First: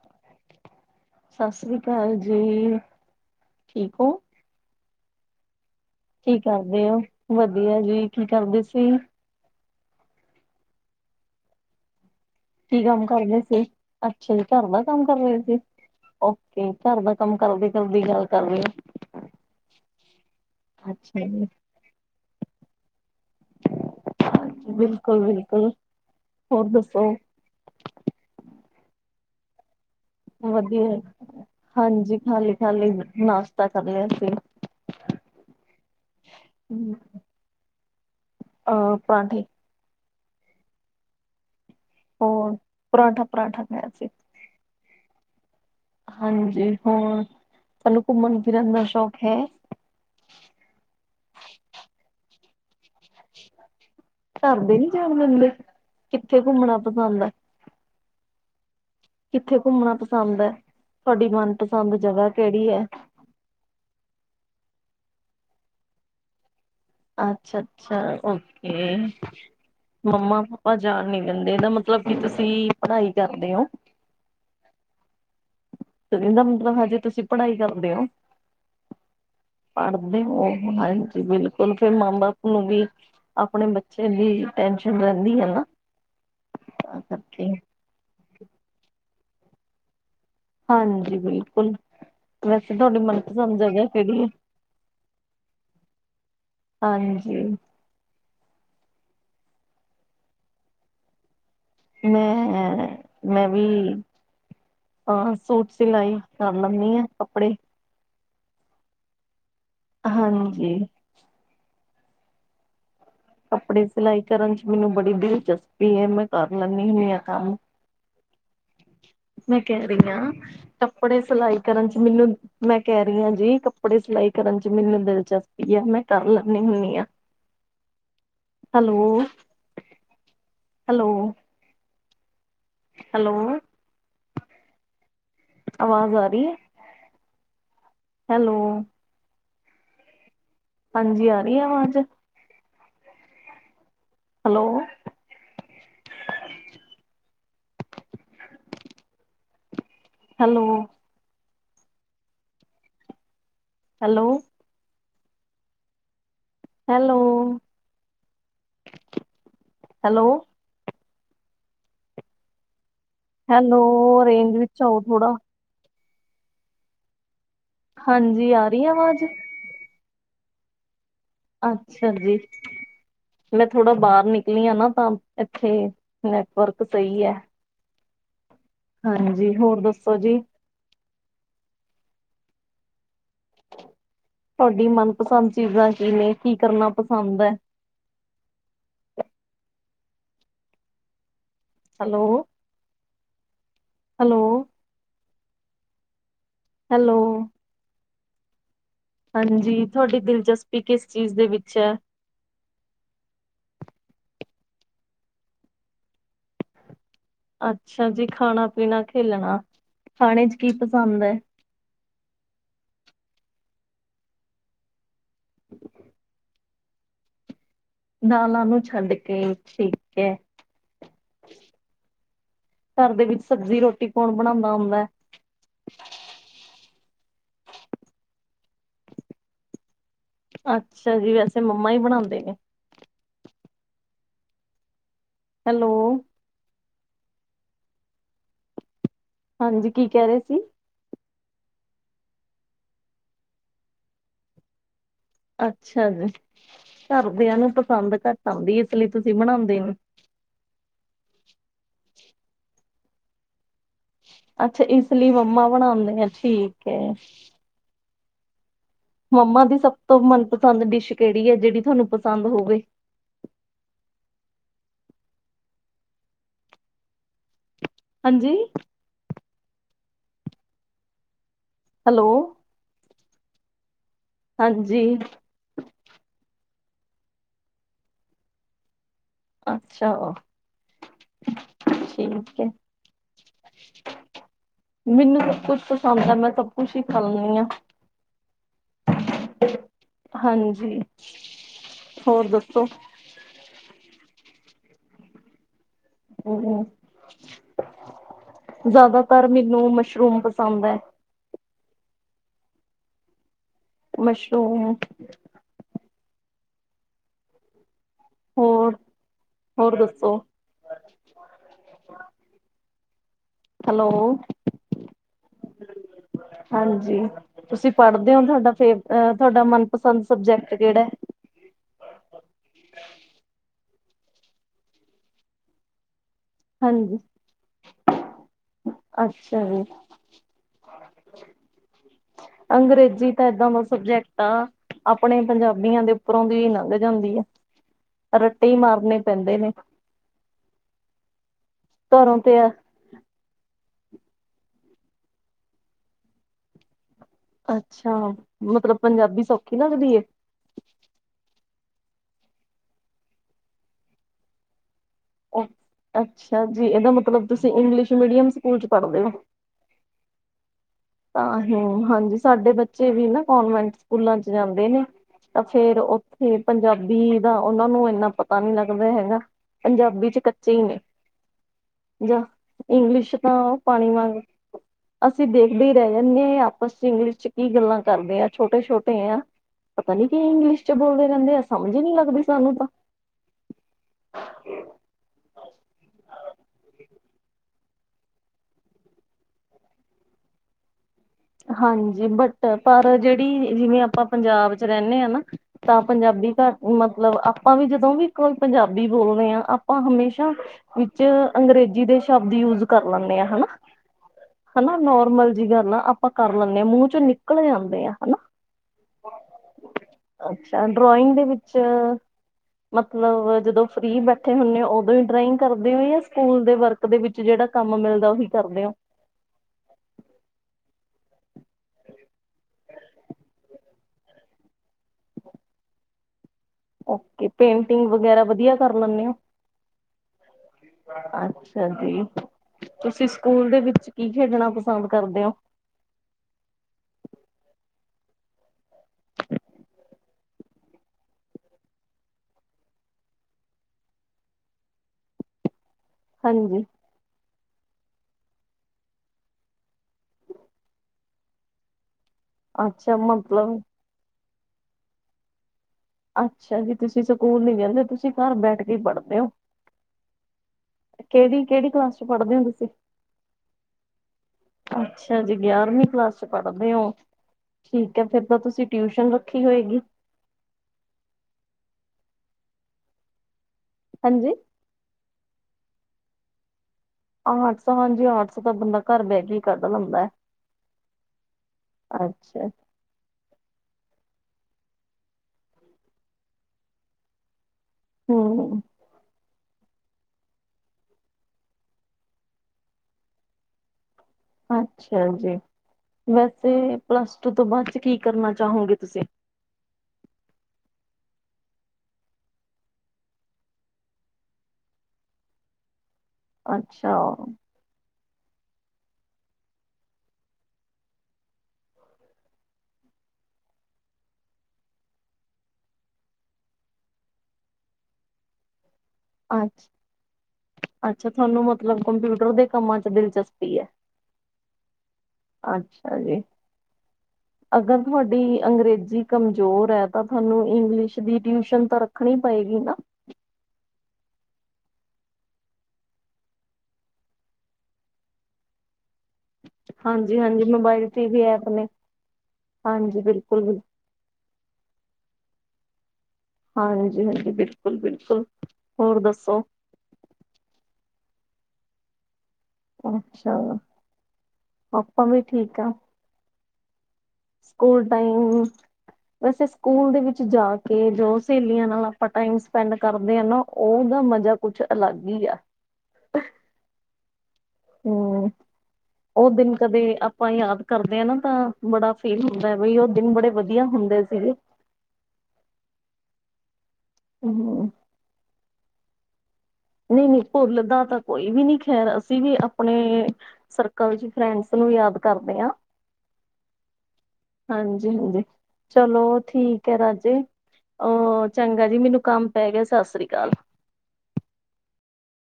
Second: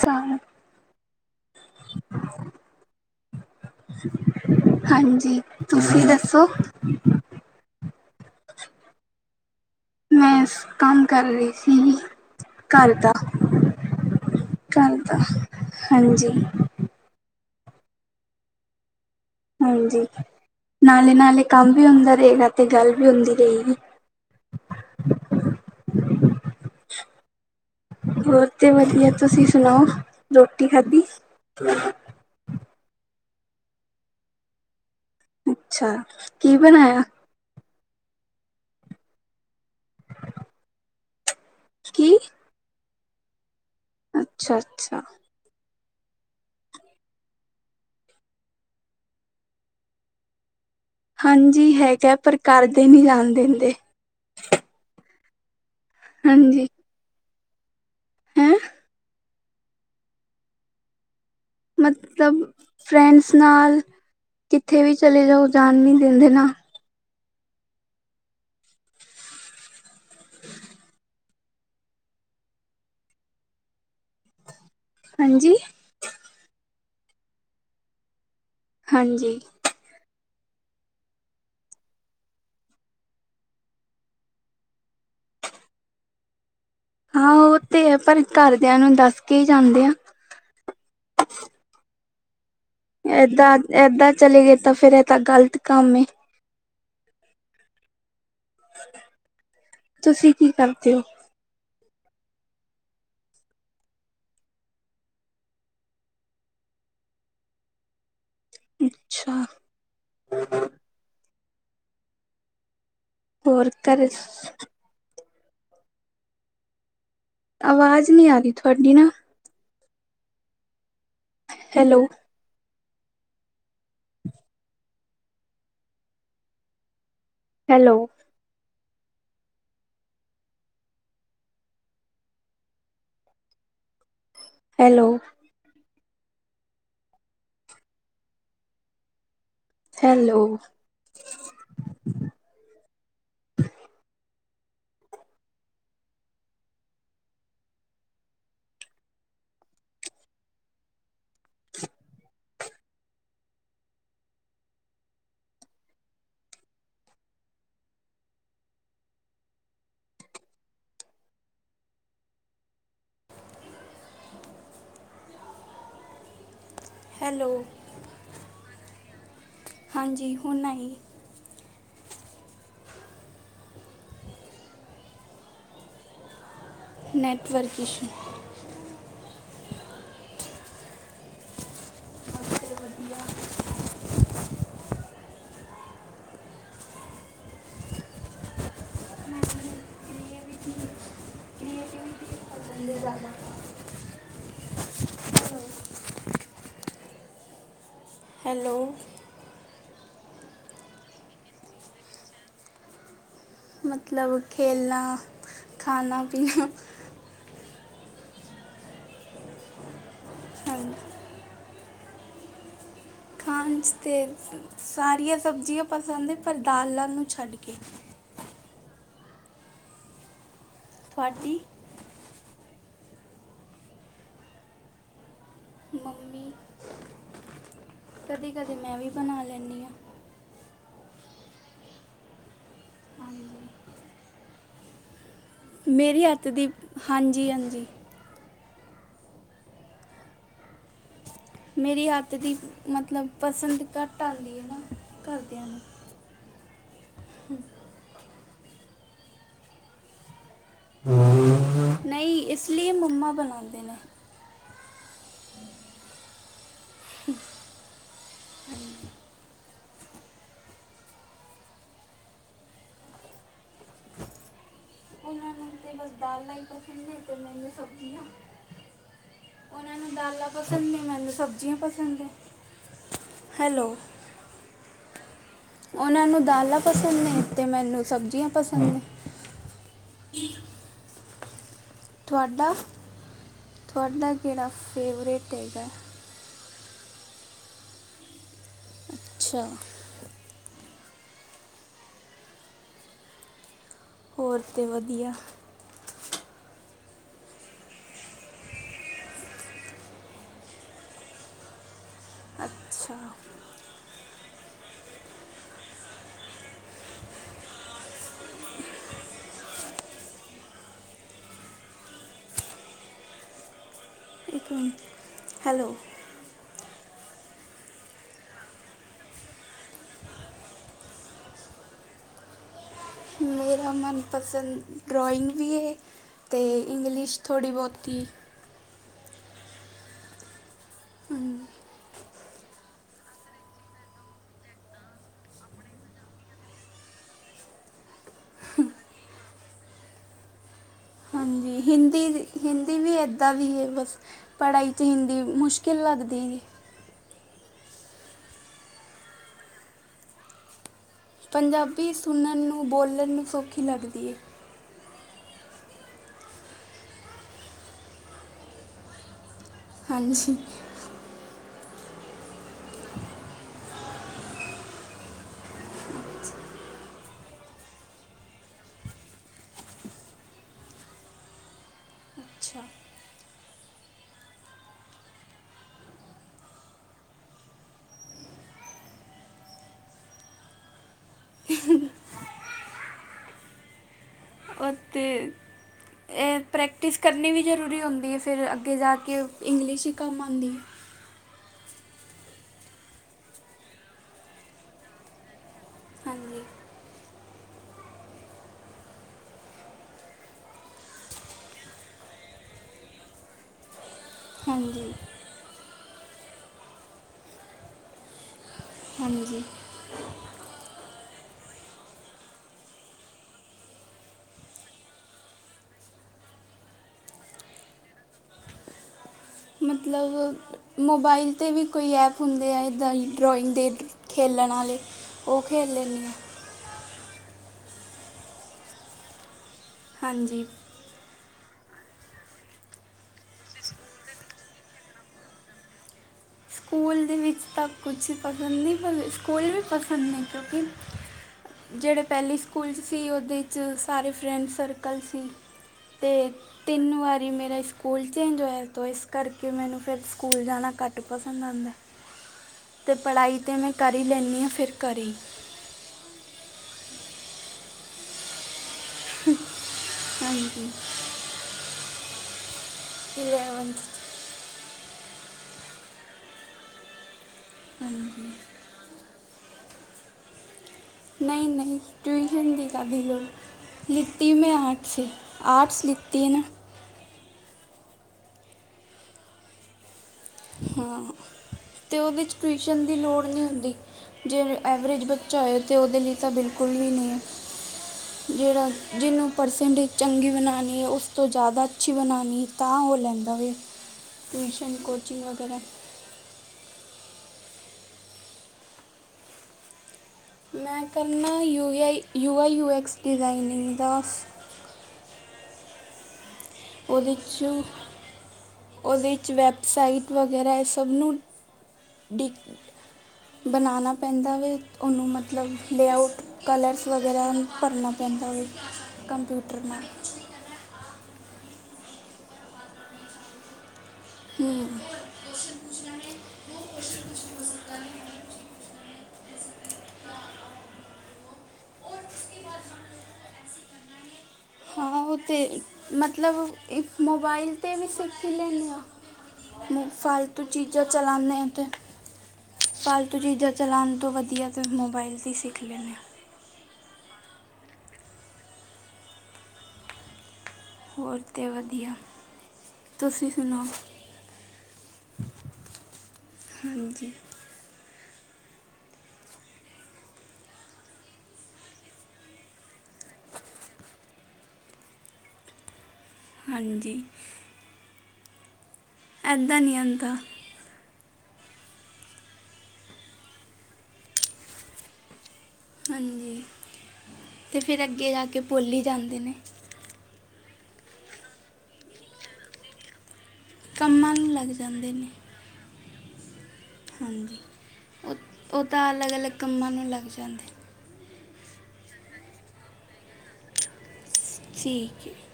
ਸਨ। ਸਤਿ ਸ੍ਰੀ ਅਕਾਲ ਜੀ ਠੀਕ ਹੋ। ਹਾਂਜੀ ਤੁਸੀਂ ਕੀ ਦੱਸੋ? ਕਰਦੇ ਹੋ? ਵਧੀਆ ਜੀ ਕੀ ਕਰਦੇ ਸੀ। ਮੈਂ ਕੰਮ ਕਰ ਰਹੀ ਸੀਗੀ। ਕੀ ਕੰਮ ਕਰ ਰਹੇ ਸੀ, ਅੱਛਾ ਜੀ ਘਰ ਦਾ ਕੰਮ ਕਰ ਰਹੇ ਸੀ ਹਾਂਜੀ ਓਕੇ। ਘਰ ਦਾ ਕੰਮ ਕਰਦੇ ਕਰਦੀ ਗੱਲ ਕਰ ਲਈ। ਹਾਂਜੀ ਨਾਲੇ ਨਾਲੇ ਜੀ, ਕੰਮ ਵੀ ਹੁੰਦਾ ਰਹੇਗਾ ਤੇ ਗੱਲ ਵੀ ਹੁੰਦੀ ਰਹੇਗੀ। ਬਿਲਕੁਲ-ਬਿਲਕੁਲ ਹੋਰ ਦੱਸੋ। ਹੋਰ ਤੇ ਵਧੀਆ ਤੁਸੀਂ ਸੁਣਾਓ ਰੋਟੀ ਵਧੀਆ, ਖਾਧੀ। ਹਾਂਜੀ ਖਾਲੀ ਖਾਲੀ ਨਾਸ਼ਤਾ ਕਰ ਲਿਆ ਸੀ। ਅੱਛਾ ਕੀ ਬਣਾਇਆ। ਅਹ ਆਪਾਂ ਠੀ। ਹ। ਕੀ। ਪੁਰਾਠਾ-ਪੁਰਾਠਾ ਖਾਆ ਸੀ। ਅੱਛਾ, ਅੱਛਾ। ਹਾਂਜੀ ਹੋਰ ਤੁਹਾਨੂੰ ਘੁੰਮਣ ਫਿਰਨ ਦਾ ਸ਼ੌਕ ਹੈ। ਹਾਂਜੀ ਹੈਗਾ ਪਰ ਕਰਦੇ ਨੀ ਜਾਣ ਦਿੰਦੇ। ਘਰ ਦੇ ਨੀ ਜਾਣ ਦੈਂਦੇ ਕਿੱਥੇ ਘੁੰਮਣਾ ਪਸੰਦ ਆ। ਹੈ ਅ। ਕਿੱਥੇ ਘੁੰਮਣਾ ਪਸੰਦ ਹੈ। ਤੁਹਾਡੀ ਮਨ। ਮਤਲਬ ਫਰੈਂਡਸ ਨਾਲ ਕਿੱਥੇ ਵੀ ਚਲੇ ਜਾਓ ਜਾਣ ਨੀ ਦਿੰਦੇ ਨਾ। ਅੱਛਾ ਅੱਛਾ ਓਕੇ ਮੰਮਾ ਪਾਪਾ ਜਾਣ ਨਹੀ ਕਹਿੰਦੇ ਦਾ ਮਤਲਬ ਕੀ ਤੁਸੀਂ ਪੜ੍ਹਾਈ ਕਰਦੇ ਹੋ। ਹਾਂਜੀ। ਇੰਦਾ ਮਤਲਬ ਹਜੇ ਤੁਸੀਂ ਪੜ੍ਹਾਈ ਕਰਦੇ ਹੋ। ਹਾਂਜੀ। ਪੜ੍ਹਦੇ ਉਹ ਹਾਂਜੀ ਬਿਲਕੁਲ ਫੇਰ ਮਾਂ ਬਾਪ ਨੂੰ ਵੀ ਆਪਣੇ ਬੱਚੇ ਦੀ ਟੈਨਸ਼ਨ ਰਹਿੰਦੀ ਹੈ ਨਾ। ਤਾਂ ਹਾਂ ਕਰਕੇ ਉਹ ਤੇ ਹੈ, ਪਰ ਘਰਦਿਆਂ ਨੂੰ ਦੱਸ ਕੇ ਹੀ ਜਾਂਦੇ ਆ ਹਾਂਜੀ ਬਿਲਕੁਲ [unintelligible] ਏਦਾਂ ਜਗ੍ਹਾ ਏਦਾਂ ਕਿਹੜੀ ਹੈ? ਚਲੇ ਗਏ, ਤਾਂ ਫੇਰ ਇਹ ਤਾਂ ਗ਼ਲਤ ਕੰਮ ਏ ਹਾਂਜੀ ਤੁਸੀਂ ਕੀ ਕਰਦੇ ਹੋ ਹੂ ਹੂ, ਮੈਂ ਵੀ ਹਾਂ ਸੂਟ ਸਿਲਾਈ ਕਰ ਲੈਂਨੀਂ ਆ ਕੱਪੜੇ ਅੱਛਾ ਹਾਂਜੀ ਹੋਰ ਕੱਪੜੇ ਘਰੇ ਸਿਲਾਈ ਕਰਨ ਚ ਮੈਨੂੰ ਬੜੀ ਦਿਲਚਸਪੀ ਹੈ, ਮੈਂ ਕਰ ਲੈਂਨੀਂ ਹੁੰਨੀਂ ਆਂ ਕੰਮ ਆਵਾਜ਼ ਨਹੀਂ ਆ ਰਹੀ ਤੁਹਾਡੀ ਨਾ ਮੈਂ ਕਹਿ ਰਹੀ ਆਂ, ਕੱਪੜੇ ਸਿਲਾਈ ਕਰਨ ਚ ਹੈਲੋ ਮੈਨੂੰ ਮੈਂ ਕਹਿ ਰਹੀ ਹਾਂ ਜੀ ਕੱਪੜੇ ਸਿਲਾਈ ਕਰਨ ਚ ਮੈਨੂੰ ਦਿਲਚਸਪੀ ਐ, ਮੈਂ ਕਰ ਲੈਂਨੀ ਹੁੰਨੀ ਆਂ hello hello hello hello hello ਅਵਾਜ਼ ਆ ਰਹੀ ਏ ਹੈਲੋ ਹੈਲੋ ਹਾਂਜੀ ਆ ਰਹੀ ਏ ਆਵਾਜ hello hello hello hello hello hello range ਵਿੱਚ ਆਓ ਥੋੜਾ ਹੈਲੋ ਹਾਂਜੀ ਆ ਰਹੀ ਐ ਆਵਾਜ਼ ਹਾਂਜੀ ਹੁਣ ਆਈ ਅੱਛਾ ਜੀ ਮੈਂ ਥੋੜਾ ਬਾਹਰ ਨਿਕਲੀ ਆਂ ਨਾ, ਤਾਂ ਇੱਥੇ ਨੈਟਵਰਕ ਸਹੀ ਹੈ ਵਰਗੀਸ਼ ਹਾਂਜੀ ਹੋਰ ਦੱਸੋ ਜੀ ਤੁਹਾਡੀ ਮਨਪਸੰਦ ਚੀਜ਼ਾਂ ਕੀ ਨੇ, ਕੀ ਕਰਨਾ ਪਸੰਦ ਹੈ ਹੈਲੋ [inaudible] ਹੈਲੋ ਹੈਲੋ ਹੈਲੋ ਹਾਂਜੀ ਤੁਹਾਡੀ ਦਿਲਚਸਪੀ ਕਿਸ ਚੀਜ਼ ਦੇ ਵਿੱਚ ਹੈ ਮਤਲਬ ਖੇਲਣਾ ਖਾਣਾ ਪੀਣਾ ਅੱਛਾ ਜੀ ਖਾਣਾ ਪੀਣਾ ਖੇਲਣਾ, ਖਾਣੇ ਚ ਕੀ ਹਾਂਜੀ ਪਸੰਦ ਹੈ ਖਾਣ 'ਚ ਤੇ ਸਾਰੀਆਂ ਸਬਜ਼ੀਆਂ ਪਸੰਦ ਹੈ, ਪਰ ਦਾਲਾ ਨੂੰ ਛੱਡ ਕੇ ਦਾਲਾਂ ਨੂੰ ਛੱਡ ਕੇ, ਠੀਕ ਐ। ਫਾਡੀ ਘਰ ਦੇ ਵਿੱਚ ਸਬਜ਼ੀ-ਰੋਟੀ ਕੌਨ ਬਨਾਦਾ ਹੁੰਦੈ। ਮੰਮੀ, ਕਦੀ-ਕਦੀ ਮੈਂ ਵੀ ਬਨਾ ਲੈਂਨੀ ਆਂ। ਅੱਛਾ ਜੀ, ਵੈਸੇ ਮੰਮਾ ਈ ਬਨਾਂਦੇ ਨੇ। ਹਾਂਜੀ। ਹੈਲੋ ਮੇਰੀ ਹੱਥ ਦੀ, ਹਾਂਜੀ-ਹਾਂਜੀ। ਹਾਂਜੀ ਕੀ ਕੈ ਰੇ ਸੀ? ਮੇਰੀ ਹੱਥ ਦੀ, ਮਤਲਬ ਪਸੰਦ ਘੱਟ ਆਂਦੀ ਐ ਨਾ। ਘਰਦਿਆਂ ਨੂੰ ਅੱਛਾ ਜੀ, ਘਰਦਿਆਂ ਨੂੰ ਪਸੰਦ ਘੱਟ ਆਂਦੀ ਐ ਏਸ ਲਈ ਤੁਸੀਂ ਬਨਾਂਦੇ ਨੀ। ਨਈਂ ਇਸ ਲੀਏ ਮੰਮਾ ਬਨਾਂਦੇ ਨੇ। ਅੱਛਾ ਇਸ ਲਈ ਮੰਮਾ ਬਨਾਂਦੇ ਨੇ ਠੀਕ ਐ। ਮੰਮਾ ਦੀ ਸਭ ਤੋਂ ਮਨਪਸੰਦ ਡਿਸ਼ ਕੇੜੀ ਐ ਜੇੜੀ ਥੋਨੂੰ ਪਸੰਦ ਹੋਵੇ। ਓਨਾਂ ਨੂੰ ਤੇ ਬਸ ਦਾਲਾਂ ਈ ਪਸੰਦ ਨੇ ਤੇ ਮੈਨੂੰ ਸਬਜ਼ੀਆਂ ਹਾਂਜੀ। ਓਨਾ ਨੂੰ ਦਾਲਾਂ ਪਸੰਦ ਨੇ, ਮੈਨੂੰ ਸਬਜ਼ੀਆਂ ਪਸੰ ਹੈਲੋ ਹੈਲੋ ਹਾਂਜੀ। ਓਨਾਂ ਨੂੰ ਦਾਲਾਂ ਪਸੰਦ ਨੇ ਤੇ ਮੈਨੂੰ ਸਬਜ਼ੀਆਂ ਪਸੰਦ ਨੇ। ਅੱਛਾ। ਠੀਕ ਐ, ਤੁਹਾਡਾ ਤੁਹਾਡਾ ਕਿਹੜਾ ਮੈਨੂੰ ਫੇਵਰੇਟ ਸਬ ਹੈਗਾ ਕੁਛ ਹੁਨ ਤਾਂ ਮੈਂ ਸਬ ਕੁੱਛ ਈ ਖਾਨੀਂ ਆਂ। ਅੱਛਾ। ਹਾਂਜੀ, ਹੋਰ ਦੱਸੋ ਹੋਰ ਤੇ ਵਦੀਆ ਹੂੰ-ਹੂੰ, ਜਾਦਾਤਰ ਮੈਨੂੰ ਮਸ਼ਰੂਮ ਪਸੰਦ ਐ। ਅੱਛਾ। ਮਸ਼ਰੂਮ ਹੋਰ, ਹੋਰ ਦੱਸੋ ਹੈਲੋ ਇੱਕ ਹੈਲੋ ਹਾਂਜੀ। ਤੁਸੀਂ ਪੜ੍ਹਦੇ ਓਂ ਥੋਡਾ ਫੇਰ ਅ ਥੋਡਾ ਮਨਪਸੰਦ ਸਬਜੈਕਟ ਕੇੜੈ। ਮੇਰਾ ਮਨਪਸੰਦ ਡਰਾਇੰਗ ਵੀ ਏ, ਤੇ ਹਾਂਜੀ ਇੰਗਲਿਸ਼ ਥੋੜ੍ਹੀ ਬੋਤੀ। ਅੱਛਾ ਜੀ। ਹੂੰ। ਅੰਗਰੇਜ਼ੀ ਤਾਂ ਏਦਾਂ ਦਾ ਸਬਜੈਕਟ ਆ ਆਪਨੇ ਪੰਜਾਬੀਆਂ ਦੇ ਉੱਪਰੋਂ ਦੀ ਈ ਲੰਘ ਜਾਂਦੀ ਆਂ। ਰੱਟੇ ਈ ਮਾਰਨੇ ਪੈਂਦੇ ਨੇ। ਹਾਂਜੀ। ਹਿੰਦੀ ਘਰੋਂ ਦੀ, ਤੇ ਹਿੰਦੀ ਵੀ ਏਦਾਂ ਦੀ ਐ ਬਸ, ਪੜ੍ਹਾਈ ਚ ਹਿੰਦੀ ਮੁਸ਼ਕਿਲ ਲੱਗਦੀ ਨੀ। ਅੱਛਾ, ਮਤਲਬ ਪੰਜਾਬੀ ਸੌਖੀ ਲੱਗਦੀ ਏ। ਪੰਜਾਬੀ ਸੁਨਨ ਨੂੰ, ਬੋਲਨ ਨੂੰ ਸੌਖੀ ਲੱਗਦੀ ਏ। ਅ, ਅੱਛਾ ਜੀ ਏਦਾ ਮਤਲਬ ਤੁਸੀਂ ਇੰਗਲਿਸ਼ ਮੀਡੀਅਮ ਸਕੂਲ ਚ ਪੜਦੇ ਓਂ। ਹਾਂਜੀ। ਤਾਂਹੀ ਹਾਂਜੀ, ਸਾਡੇ ਬੱਚੇ ਵੀ ਨਾ, ਕਨਵੈਂਟ ਸਕੂਲਾਂ ਚ' ਜਾਂਦੇ ਨੇ। ਤਾਂ ਫੇਰ, ਉੱਥੇ ਪੰਜਾਬੀ ਦਾ ਉਹਨਾਂ ਨੂੰ ਇੰਨਾ ਪਤਾ ਨਹੀਂ ਲੱਗਦਾ ਹੈਗਾ। ਪੰਜਾਬੀ ਵਿਚ ਕੱਚੇ ਈ ਨੇ। ਜਾਂ, ਅੱਛਾ ਇੰਗਲਿਸ਼ ਤਾਂ ਪਾਣੀ ਵਾਂਗ, ਅਸੀਂ ਦੇਖ। ਦੇ ਰਹਿ ਜਾਂਦੇ ਆ ਆਪਸ 'ਚ, ਇੰਗਲਿਸ਼ 'ਚ ਕੀ ਗੱਲਾਂ ਕਰਦੇ ਆ, ਛੋਟੇ ਛੋਟੇ ਆ। ਪਤਾ ਨੀ ਕੀ ਇੰਗਲਿਸ਼ 'ਚ ਬੋਲਦੇ ਰਹਿੰਦੇ ਆ, ਸਮਝ ਹੀ ਨਹੀਂ ਲੱਗਦੀ ਸਾਨੂੰ ਤਾਂ। ਅਤੇ। ਇਹ ਪ੍ਰੈਕਟਿਸ ਕਰਨੀ ਵੀ ਜ਼ਰੂਰੀ ਹੁੰਦੀ ਹੈ ਫਿਰ, ਅੱਗੇ ਜਾ ਕੇ ਇੰਗਲਿਸ਼ ਹੀ ਕੰਮ ਆਉਂਦੀ ਹੈ। ਹਾਂਜੀ, ਬਟ, ਪਰ ਜਿਹੜੀ, ਜਿਵੇਂ ਆਪਾਂ ਪੰਜਾਬ 'ਚ ਰਹਿੰਦੇ ਹਾਂ ਨਾ। ਤਾਂ ਪੰਜਾਬੀ, ਹਾਂਜੀ ਪਰ ਮਤਲਬ, ਆਪਾਂ ਵੀ ਜਦੋਂ ਵੀ ਕੋਲ ਪੰਜਾਬੀ ਬੋਲਦੇ ਹਾਂ, ਆਪਾਂ ਹਮੇਸ਼ਾ। ਵਿੱਚ ਅੰਗਰੇਜ਼ੀ ਦੇ ਸ਼ਬਦ ਯੂਜ ਕਰ ਲੈਂਦੇ ਆ, ਹਨਾ। ਹਨਾ, ਹਾਂਜੀ ਨੋਰਮਲ ਜਿਹੀ ਗੱਲ ਆ ਆਪਾਂ ਕਰ ਲੈਣੇ, ਮੂੰਹ ਚੋਂ ਨਿਕਲ ਜਾਂਦੇ ਆ ਹਨਾ। ਹਾਂਜੀ। ਅੱਛਾ, ਡਰਾਇੰਗ ਦੇ ਵਿੱਚ। ਮਤਲਬ, ਜਦੋਂ ਫ੍ਰੀ ਬੈਠੇ ਹੁਣੇ, ਉਦੋਂ ਹੀ ਡਰਾਇੰਗ ਕਰਦੇ, ਜਾਂ ਸਕੂਲ ਦੇ ਵਰਕ। ਦੇ ਵਿੱਚ ਜਿਹੜਾ ਕੰਮ ਮਿਲਦਾ, ਉਹੀ ਕਰਨੇ ਆ। ਮਤਲਬ। ਮੋਬਾਈਲ 'ਤੇ ਵੀ ਕੋਈ ਐਪ ਹੁੰਦੇ ਆ ਇੱਦਾਂ ਈ, ਡਰਾਇੰਗ ਦੇਖ ਖੇਲਣ ਵਾਲੇ। ਉਹ ਖੇਲ ਲੈਣੇ ਆ। ਓਕੇ, ਪੇਂਟਿੰਗ ਵਗੈਰਾ ਵਧੀਆ ਕਰ ਲੈਣੇ ਓ। ਹਾਂਜੀ। ਅੱਛਾ ਜੀ, ਤੁਸੀਂ ਸਕੂਲ ਦੇ ਵਿੱਚ ਕੀ ਖੇਡਣਾ ਪਸੰਦ ਕਰਦੇ ਹੋ। ਸਕੂਲ ਦੇ ਵਿੱਚ ਤਾਂ ਕੁਛ ਪਸੰਦ ਨਹੀਂ, ਪਰ ਸਕੂਲ ਵੀ ਪਸੰਦ ਨਹੀਂ ਕਿਉਂਕਿ। ਜਿਹੜੇ ਪਹਿਲੇ ਸਕੂਲ 'ਚ ਸੀ, ਉਹਦੇ 'ਚ ਸਾਰੇ ਫਰੈਂਡ ਸਰਕਲ ਸੀ। ਇਹ, ਹਾਂਜੀ, ਤਿੰਨ ਵਾਰੀ ਮੇਰੇ ਸ। ਸਕੂਲ ਚੇਂਜ ਹੋਇਆ ਤਾਂ ਇਸ ਕਰਕੇ, ਮੈਨੂੰ ਫਿਰ ਸਕੂਲ ਜਾਣਾ ਘੱਟ ਪਸੰਦ ਆਉਂਦਾ। ਅਤੇ ਅੱਛਾ ਪੜ੍ਹਾਈ ਤੇ ਮਤਲਬ ਮੈਂ ਕਰ ਈ ਲੈਣੀ ਹਾਂ ਫਿਰ ਘਰੇ। ਅੱਛਾ ਜੀ, ਤੁਸੀ ਸਕੂਲ ਨੀ ਜਾਂਦੇ, ਤੁਸੀਂ ਘਰ ਬੈਠ ਕੇ ਈ ਪੜ੍ਹਦੇ ਓ। ਹਾਂਜੀ। ਕਿਹੜੀ, ਕਿਹੜੀ ਕਲਾਸ 'ਚ ਪੜ੍ਹਦੇ ਹੋ ਤੁਸੀ। ਗਿਆਰਵੀਂ [unintelligible] ਅੱਛਾ ਜੀ, ਗਿਆਰਵੀਂ ਕਲਾਸ ਚ ਪੜ੍ਹਦੇ ਹੋ, ਠੀਕ ਹੈ, ਫੇਰ ਹਾਂਜੀ ਤਾਂ ਤੁਸੀ। ਟਿਊਸ਼ਨ ਰੱਖੀ ਹੋਏਗੀ। ਨਹੀਂ, ਨਹੀਂ, ਟਿਊਸ਼ਨ ਨਹੀਂ ਕਰਦੀ ਮੈਂ, ਲਿਤੀ ਹਾਂਜੀ ਮੈਂ ਆਰਟਸ ਏ। ਆਰਟਸ ਲਿੱਤੀ ਏ ਨਾ। ਆਰਟਸ ਤਾਂ, ਹਾਂਜੀ, ਆਰਟਸ ਤਾਂ ਬੰਦਾ ਘਰ ਬਹਿ ਕੇ ਹੀ ਕਰਦਾ ਹੁੰਦਾ। ਹਾਂ ਤੇ ਉਹਦੇ 'ਚ ਅੱਛਾ ਟਿਊਸ਼ਨ ਦੀ ਲੋੜ ਨਹੀਂ ਹੁੰਦੀ। ਜੇ ਐਵਰੇਜ ਬੱਚਾ ਹੋਏ ਤਾਂ ਉਹਦੇ ਲਈ ਤਾਂ ਬਿਲਕੁਲ ਵੀ ਨਹੀਂ ਹੈ। ਹਮ ਜਿਹੜਾ, ਜਿਹਨੂੰ। ਪਰਸੈਂਟੇਜ ਚੰਗੀ ਬਣਾਉਣੀ ਹੈ, ਉਸ ਤੋਂ ਜ਼ਿਆਦਾ ਅੱਛੀ ਬਣਾਉਣੀ ਏ, ਤਾਂ ਉਹ ਲੈਂਦਾ ਵੇ। ਅੱਛਾ ਜੀ, ਵੈਸੇ ਪਲੱਸ ਟੂ ਤੋਂ ਬਾਅਦ 'ਚ ਕੀ ਕਰਨਾ ਚਾਹੋਗੇ ਤੁਸੀਂ। ਮੈਂ ਕਰਨੈ U I, U I, U X designing ਦਾ। ਅੱਛਾ ਉਹਦੇ 'ਚ ਉਹਦੇ 'ਚ ਵੈਬਸਾਈਟ ਵਗੈਰਾ ਹੈ ਸਭ ਨੂੰ, ਡ [unintelligible] ਬਨਾਨਾ ਪੈਂਦਾ ਵੇ, ਓਨੂੰ ਮਤਲਬ ਲੇਅਊਟ ਕਲਰਸ ਵਗੈਰਾ ਭਰਨਾ ਪੈਂਦਾ ਓ। ਅੱ ਅੱਛਾ ਥੋਨੂੰ ਮਤਲਬ ਕੰਪਿਊਟਰ ਦੇ ਕੰਮਾਂ 'ਚ ਦਿਲਚਸਪੀ ਏ। ਹਮ, ਅੱਛਾ ਜੀ, ਅਗਰ ਥੋਆਡੀ ਅੰਗਰੇਜ਼ੀ ਕਮਜ਼ੋਰ ਐ, ਤਾਂ ਥਾਨੂੰ ਇੰਗਲਿਸ਼ ਦੀ ਟਿਊਸ਼ਨ ਤਾਂ ਰੱਖਣੀ ਪਏਗੀ ਨਾ। ਹਾਂ ਓ, ਤੇ ਮਤਲਬ ਇੱਕ ਮੋਬਾਈਲ 'ਤੇ ਵੀ ਸਿੱਖ ਈ ਲੈਂਨੇ ਆਂ। ਫਾਲਤੂ ਹਾਂਜੀ-ਹਾਂਜੀ ਚੀਜ਼ਾਂ ਮੋਬਾਇਲ ਤੇ ਵੀ ਚਲਾਨੇ ਆਂ ਐਪ ਤੇ। ਨੇ ਹਾਂਜੀ ਫਾਲਤੂ ਚੀਜਾਂ ਬਿਲਕੁਲ-ਬਿਲਕੁਲ ਚਲਾਨ ਤੋਂ ਵਧੀਆ ਤਾਂ ਮੋਬਾਇਲ ਦੀ ਹੀ ਸਿੱਖ ਲੈਂਨੇ ਆਂ। ਹਾਂਜੀ-ਹਾਂਜੀ, ਬਿਲਕੁਲ-ਬਿਲਕੁਲ, ਹੋਰ ਦੱਸੋ। ਹੋਰ ਤੇ ਵਦੀਆ ਤੁਸੀ ਅੱਛਾ ਸੁਣਾਓ, ਆਪਾਂ ਵੀ ਠੀਕ ਆ ਹਾਂਜੀ। ਸਕੂਲ ਟਾਈਮ ਵੈਸੇ ਸਕੂਲ ਦੇ ਵਿੱਚ ਜਾ ਕੇ ਜੋ ਸੇਲੀਆਂ ਨਾਲ ਆਪਾਂ ਟਾਈਮ ਸਪੈਂਡ ਕਰਦੇ ਆਂ ਨਾਂ ਔ ਦਾ ਮਜਾ ਕੁੱਛ ਅਲੱਗ ਈ ਆ। ਹਾਂਜੀ। ਹੂੰ, ਓ ਦਿਨ ਐਦਾਂ ਨਹੀਂ ਕਦੇ ਆਉਂਦਾ ਆਪਾਂ ਯਾਦ ਕਰਦੇ ਆ ਨਾ, ਤਾਂ ਬੜਾ ਫੀਲ ਹੁੰਦਾ ਬਈ ਔ ਦਿਨ ਬੜੇ ਵਧੀਆ ਹੁੰਦੇ ਸੀਗੇ। ਹਾਂਜੀ, ਤੇ ਹੂੰ ਫਿਰ ਅੱਗੇ ਜਾ ਕੇ ਭੋਲ ਈ ਜਾਂਦੇ ਨੇ। ਨਈਂ ਨੀ ਭੁੱਲਦਾ ਤਾਂ ਕੋਈ ਵੀ ਨੀ ਖੈਰ, ਅਸੀ ਵੀ ਅਪਣੇ ਸਰਕਲ ਚ ਕੰਮਾਂ ਲੱਗ ਫਰੈਂਡਸ ਨੂੰ ਜਾਂਦੇ ਯਾਦ ਨੇ ਕਰਦੇ ਆਂ। ਹਾਂਜੀ ਉਹ ਹਾਂਜੀ-ਹਾਂਜੀ, ਉਹ ਤਾਂ ਅਲੱਗ ਚਲੋ ਅਲੱਗ ਠੀਕ ਕੰਮਾਂ ਐ ਨੂੰ ਲੱਗ ਰਾਜੇ। ਜਾਂਦੇ ਓ ਚੰਗਾ ਜੀ, ਮੈਨੂੰ ਕੰਮ ਪੈ ਗਿਆ, ਸਸ੍ਰੀ ਅਕਾਲ। ਠੀਕ ਏ।